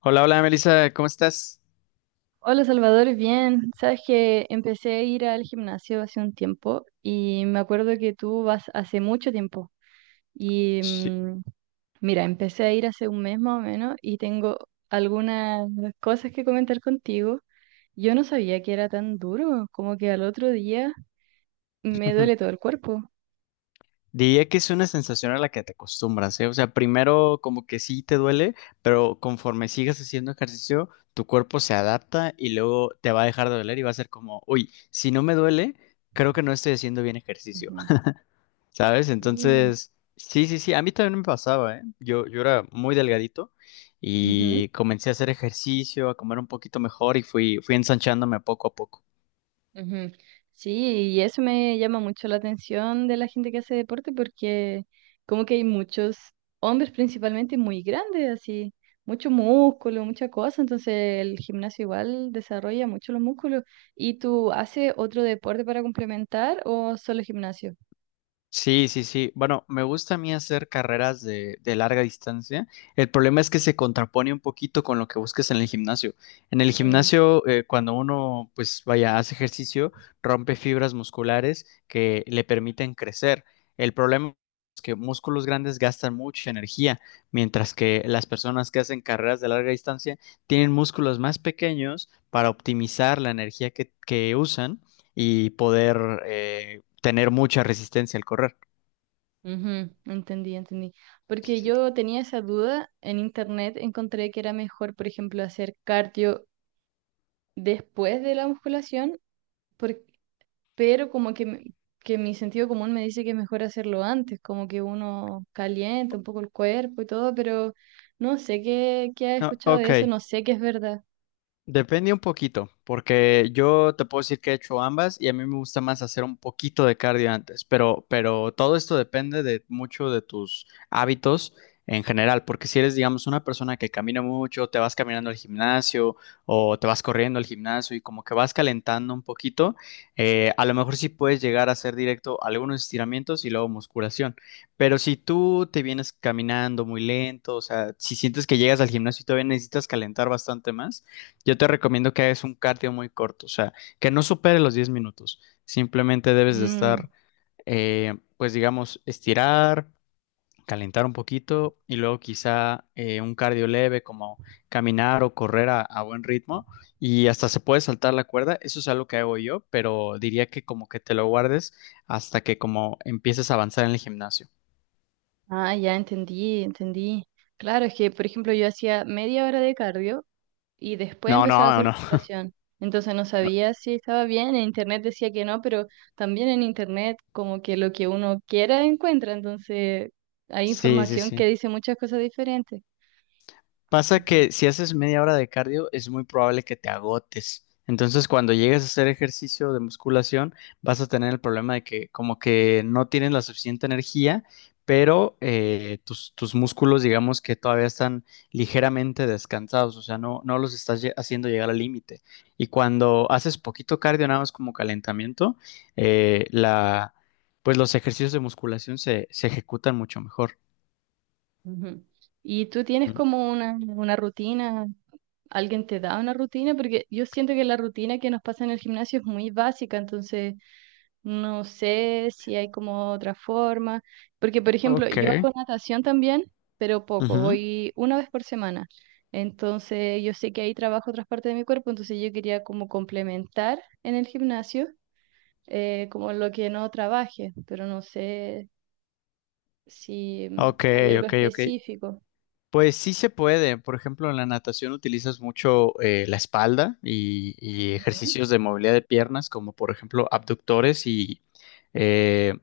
Hola, hola Melissa, ¿cómo estás? Hola Salvador, bien. Sabes que empecé a ir al gimnasio hace un tiempo y me acuerdo que tú vas hace mucho tiempo. Y Sí. Mira, empecé a ir hace un mes más o menos y tengo algunas cosas que comentar contigo. Yo no sabía que era tan duro, como que al otro día me duele todo el cuerpo. Diría que es una sensación a la que te acostumbras, ¿eh? O sea, primero como que sí te duele, pero conforme sigas haciendo ejercicio, tu cuerpo se adapta y luego te va a dejar de doler y va a ser como, uy, si no me duele, creo que no estoy haciendo bien ejercicio. Ujú. ¿Sabes? Sí. Entonces, sí, sí, sí, a mí también me pasaba, ¿eh? Yo era muy delgadito Ujú. y comencé a hacer ejercicio, a comer un poquito mejor y fui ensanchándome poco a poco. Ujú. Sí, y eso me llama mucho la atención de la gente que hace deporte porque como que hay muchos hombres principalmente muy grandes, así, mucho músculo, mucha cosa, entonces el gimnasio igual desarrolla mucho los músculos. ¿Y tú haces otro deporte para complementar o solo gimnasio? Sí, sí, sí. Bueno, me gusta a mí hacer carreras de larga distancia. El problema es que se contrapone un poquito con lo que busques en el gimnasio. En el Mm. gimnasio, cuando uno, pues vaya, hace ejercicio, rompe fibras musculares que le permiten crecer. El problema es que músculos grandes gastan mucha energía, mientras que las personas que hacen carreras de larga distancia tienen músculos más pequeños para optimizar la energía que usan y poder, eh, tener mucha resistencia al correr. Ujú. Entendí, entendí. Porque yo tenía esa duda, en internet encontré que era mejor, por ejemplo, hacer cardio después de la musculación, por- pero como que, que mi sentido común me dice que es mejor hacerlo antes, como que uno calienta un poco el cuerpo y todo, pero no sé qué ha No, escuchado de ok. eso, no sé qué es verdad. Depende un poquito, porque yo te puedo decir que he hecho ambas y a mí me gusta más hacer un poquito de cardio antes, pero todo esto depende de mucho de tus hábitos en general, porque si eres, digamos, una persona que camina mucho, te vas caminando al gimnasio o te vas corriendo al gimnasio y como que vas calentando un poquito, a lo mejor sí puedes llegar a hacer directo algunos estiramientos y luego musculación, pero si tú te vienes caminando muy lento, o sea, si sientes que llegas al gimnasio y todavía necesitas calentar bastante más, yo te recomiendo que hagas un cardio muy corto, o sea, que no supere los 10 minutos. Simplemente debes de Mm. estar, pues digamos, estirar, calentar un poquito y luego quizá un cardio leve como caminar o correr a buen ritmo y hasta se puede saltar la cuerda. Eso es algo que hago yo, pero diría que como que te lo guardes hasta que como empieces a avanzar en el gimnasio. Ah, ya entendí, entendí. Claro, es que, por ejemplo, yo hacía media hora de cardio y después No, empezaba a no, hacer no, no. musculación. Entonces no sabía si estaba bien, en internet decía que no, pero también en internet como que lo que uno quiera encuentra, entonces hay Sí, sí, información que sí. dice muchas cosas diferentes. Pasa que si haces media hora de cardio es muy probable que te agotes. Entonces, cuando llegues a hacer ejercicio de musculación, vas a tener el problema de que como que no tienes la suficiente energía, pero tus músculos, digamos que todavía están ligeramente descansados, o sea, no los estás haciendo llegar al límite. Y cuando haces poquito cardio, nada más como calentamiento, eh, la, pues los ejercicios de musculación se ejecutan mucho mejor. Ujú. ¿Y tú tienes Mm. como una rutina? ¿Alguien te da una rutina? Porque yo siento que la rutina que nos pasa en el gimnasio es muy básica, entonces no sé si hay como otra forma. Porque, por ejemplo, yo Ok. hago natación también, pero poco, Ujú. voy una vez por semana. Entonces yo sé que ahí trabajo otras partes de mi cuerpo, entonces yo quería como complementar en el gimnasio como lo que no trabaje, pero no sé si Ok, hay algo ok, ok. específico. Pues sí se puede. Por ejemplo, en la natación utilizas mucho la espalda y Ujú, ejercicios de movilidad de piernas, como por ejemplo abductores y eh,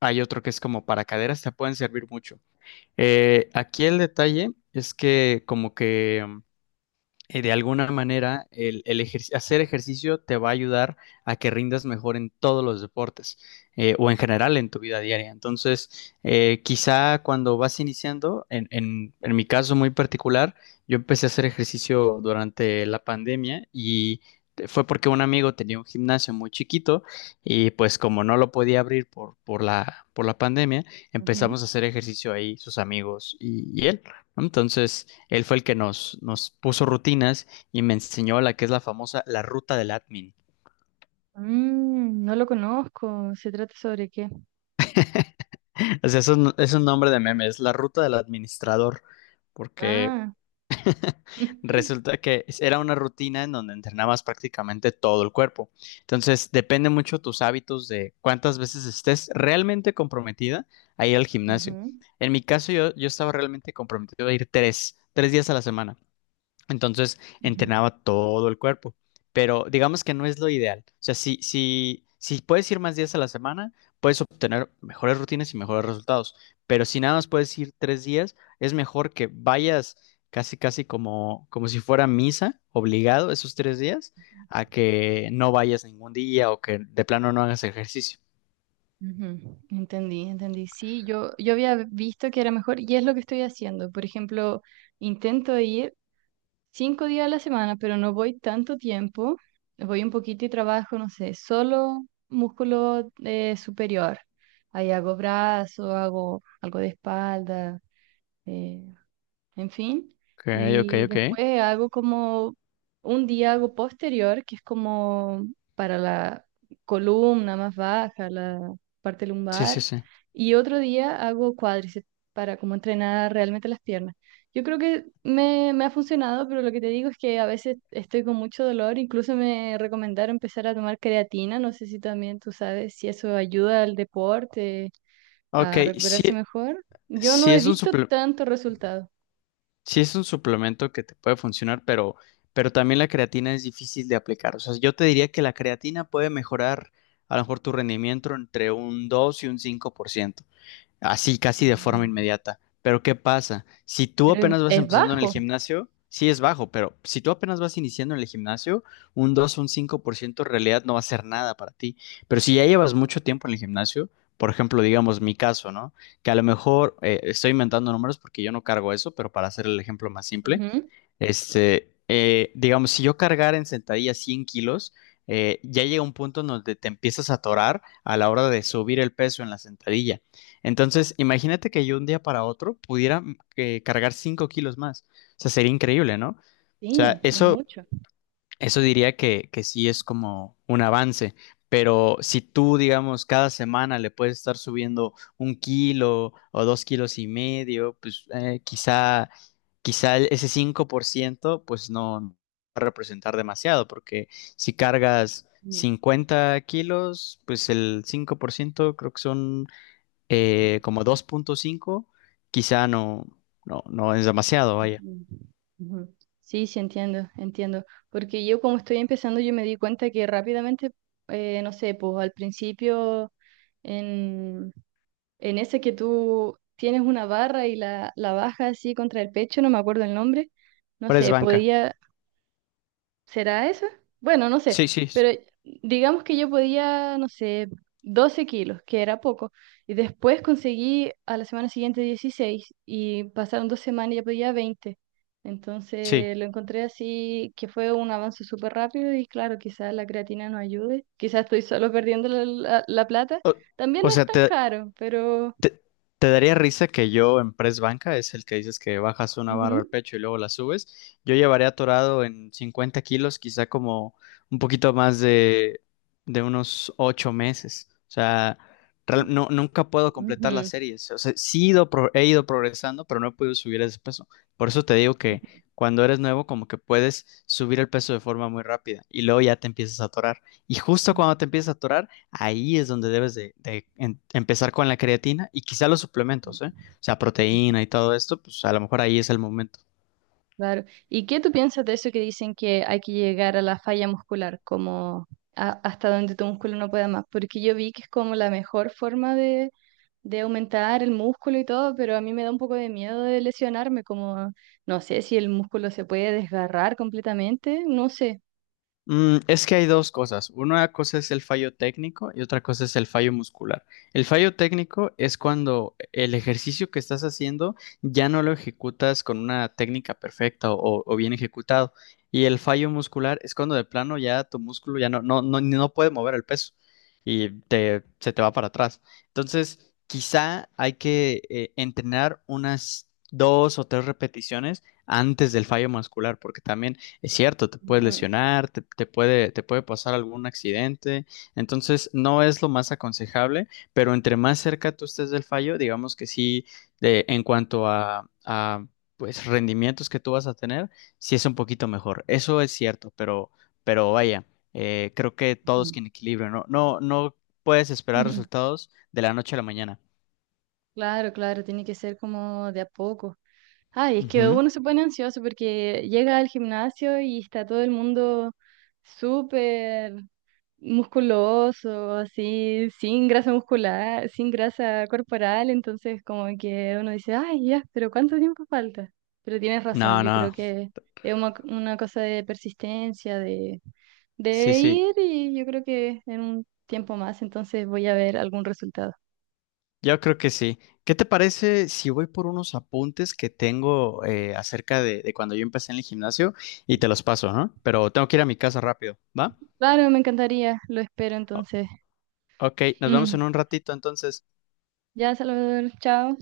hay otro que es como para caderas, te pueden servir mucho. Aquí el detalle es que como que de alguna manera, hacer ejercicio te va a ayudar a que rindas mejor en todos los deportes, o en general en tu vida diaria. Entonces, quizá cuando vas iniciando, en mi caso muy particular, yo empecé a hacer ejercicio durante la pandemia y fue porque un amigo tenía un gimnasio muy chiquito y pues como no lo podía abrir por la pandemia, ujú. empezamos a hacer ejercicio ahí sus amigos y él. ¿No? Entonces, él fue el que nos puso rutinas y me enseñó la que es la famosa la ruta del admin. Mm, no lo conozco. ¿Se trata sobre qué? O sea, eso es un nombre de meme, es la ruta del administrador, porque Ah. resulta que era una rutina en donde entrenabas prácticamente todo el cuerpo. Entonces, depende mucho tus hábitos de cuántas veces estés realmente comprometida a ir al gimnasio. Ujú, En mi caso, yo estaba realmente comprometido a ir tres días a la semana. Entonces ujú, entrenaba todo el cuerpo, pero digamos que no es lo ideal. O sea, si puedes ir más días a la semana, puedes obtener mejores rutinas y mejores resultados, pero si nada más puedes ir 3 días, es mejor que vayas casi, casi como si fuera misa, obligado esos 3 días, a que no vayas ningún día o que de plano no hagas ejercicio. ujú. Entendí, entendí. Sí, yo había visto que era mejor y es lo que estoy haciendo. Por ejemplo, intento ir 5 días a la semana, pero no voy tanto tiempo. Voy un poquito y trabajo, no sé, solo músculo superior. Ahí hago brazo, hago algo de espalda, eh, en fin. Ok, ok, Y ok. después hago como un día hago posterior, que es como para la columna más baja, la parte Sí, sí, lumbar, sí. y otro día hago cuádriceps para como entrenar realmente las piernas. Yo creo que me ha funcionado, pero lo que te digo es que a veces estoy con mucho dolor, incluso me recomendaron empezar a tomar creatina, no sé si también tú sabes si eso ayuda al deporte Ok, a sí, recuperarse mejor. Yo no sí he es un visto suplemento. tanto resultado. Sí, es un suplemento que te puede funcionar, pero también la creatina es difícil de aplicar. O sea, yo te diría que la creatina puede mejorar a lo mejor tu rendimiento entre un 2 y un 5% así casi de forma Mm. inmediata. Pero ¿qué pasa? Si tú Pero es, apenas vas es empezando en el bajo. gimnasio, sí es bajo, pero si tú apenas vas iniciando en el gimnasio, un 2 un 5% en realidad no va a ser nada para ti. Pero si ya llevas mucho tiempo en el gimnasio, por ejemplo, digamos mi caso, ¿no? Que a lo mejor estoy inventando números porque yo no cargo eso, pero para hacer el ejemplo más simple, Ujú. Digamos, si yo cargara en sentadilla 100 kilos, ya llega un punto en donde te empiezas a atorar a la hora de subir el peso en la sentadilla. Entonces, imagínate que yo un día para otro pudiera cargar 5 kilos más. O sea, sería increíble, ¿no? O sea, Sí, es eso mucho. eso diría que sí es como un avance, pero si tú, digamos, cada semana le puedes estar subiendo 1 kilo o 2 kilos y medio, pues quizá ese 5% pues no va a representar demasiado, porque si cargas Mm. 50 kilos, pues el 5% creo que son como 2,5 quizá no, no, no es demasiado, vaya. Ujú. Ujú. Sí, sí, entiendo, entiendo. Porque yo como estoy empezando, yo me di cuenta que rápidamente, no sé, pues al principio, en, en ese que tú tienes una barra y la bajas así contra el pecho, no me acuerdo el nombre, no Pero es sé, banca. podía. ¿Será eso? Bueno, no sé, Sí, sí, pero digamos que yo podía, no sé, 12 kilos, que era poco, y después conseguí a la semana siguiente 16 y pasaron 2 semanas y ya podía 20. sí. Entonces lo encontré así, que fue un avance súper rápido y claro, quizás la creatina no ayude, quizás estoy solo perdiendo la plata. O, También o no es sea, tan caro, pero. ¿Te, te daría risa que yo en press banca, es el que dices que bajas una barra Ujú. al pecho y luego la subes? Yo llevaría atorado en 50 kilos, quizá como un poquito más de unos 8 meses. O sea, no, nunca puedo completar las series. O sea, he ido progresando, pero no he podido subir ese peso. Por eso te digo que cuando eres nuevo, como que puedes subir el peso de forma muy rápida y luego ya te empiezas a atorar. Y justo cuando te empiezas a atorar, ahí es donde debes de empezar con la creatina y quizá los suplementos, ¿eh? O sea, Ujú. proteína y todo esto, pues a lo mejor ahí es el momento. Claro. ¿Y qué tú piensas de eso que dicen que hay que llegar a la falla muscular, como hasta donde tu músculo no pueda más? Porque yo vi que es como la mejor forma de aumentar el músculo y todo, pero a mí me da un poco de miedo de lesionarme, como no sé si el músculo se puede desgarrar completamente, no sé. Es que hay dos cosas. Una cosa es el fallo técnico y otra cosa es el fallo muscular. El fallo técnico es cuando el ejercicio que estás haciendo ya no lo ejecutas con una técnica perfecta o bien ejecutado. Y el fallo muscular es cuando de plano ya tu músculo ya no puede mover el peso y se te va para atrás. Entonces, quizá hay que entrenar unas 2 o 3 repeticiones antes del fallo muscular, porque también es cierto, te puedes Ujú, lesionar, te puede pasar algún accidente, entonces no es lo más aconsejable, pero entre más cerca tú estés del fallo, digamos que sí, en cuanto a pues rendimientos que tú vas a tener, sí es un poquito mejor. Eso es cierto, pero vaya, creo que todo es ujú. que en equilibrio, no puedes esperar Ujú. resultados de la noche a la mañana. Claro, claro, tiene que ser como de a poco. Ay, es que Ujú. uno se pone ansioso porque llega al gimnasio y está todo el mundo súper musculoso, así, sin grasa muscular, sin grasa corporal, entonces como que uno dice, ay, ya, pero ¿cuánto tiempo falta? Pero tienes razón, No, yo creo no, que es una cosa de persistencia, de, sí, de sí. ir y yo creo que en un tiempo más, entonces voy a ver algún resultado. Yo creo que sí. ¿Qué te parece si voy por unos apuntes que tengo acerca de cuando yo empecé en el gimnasio y te los paso, ¿no? Pero tengo que ir a mi casa rápido, ¿va? Claro, me encantaría, lo espero O- entonces. ok, nos vemos en un ratito entonces. Ya, Salvador, chao.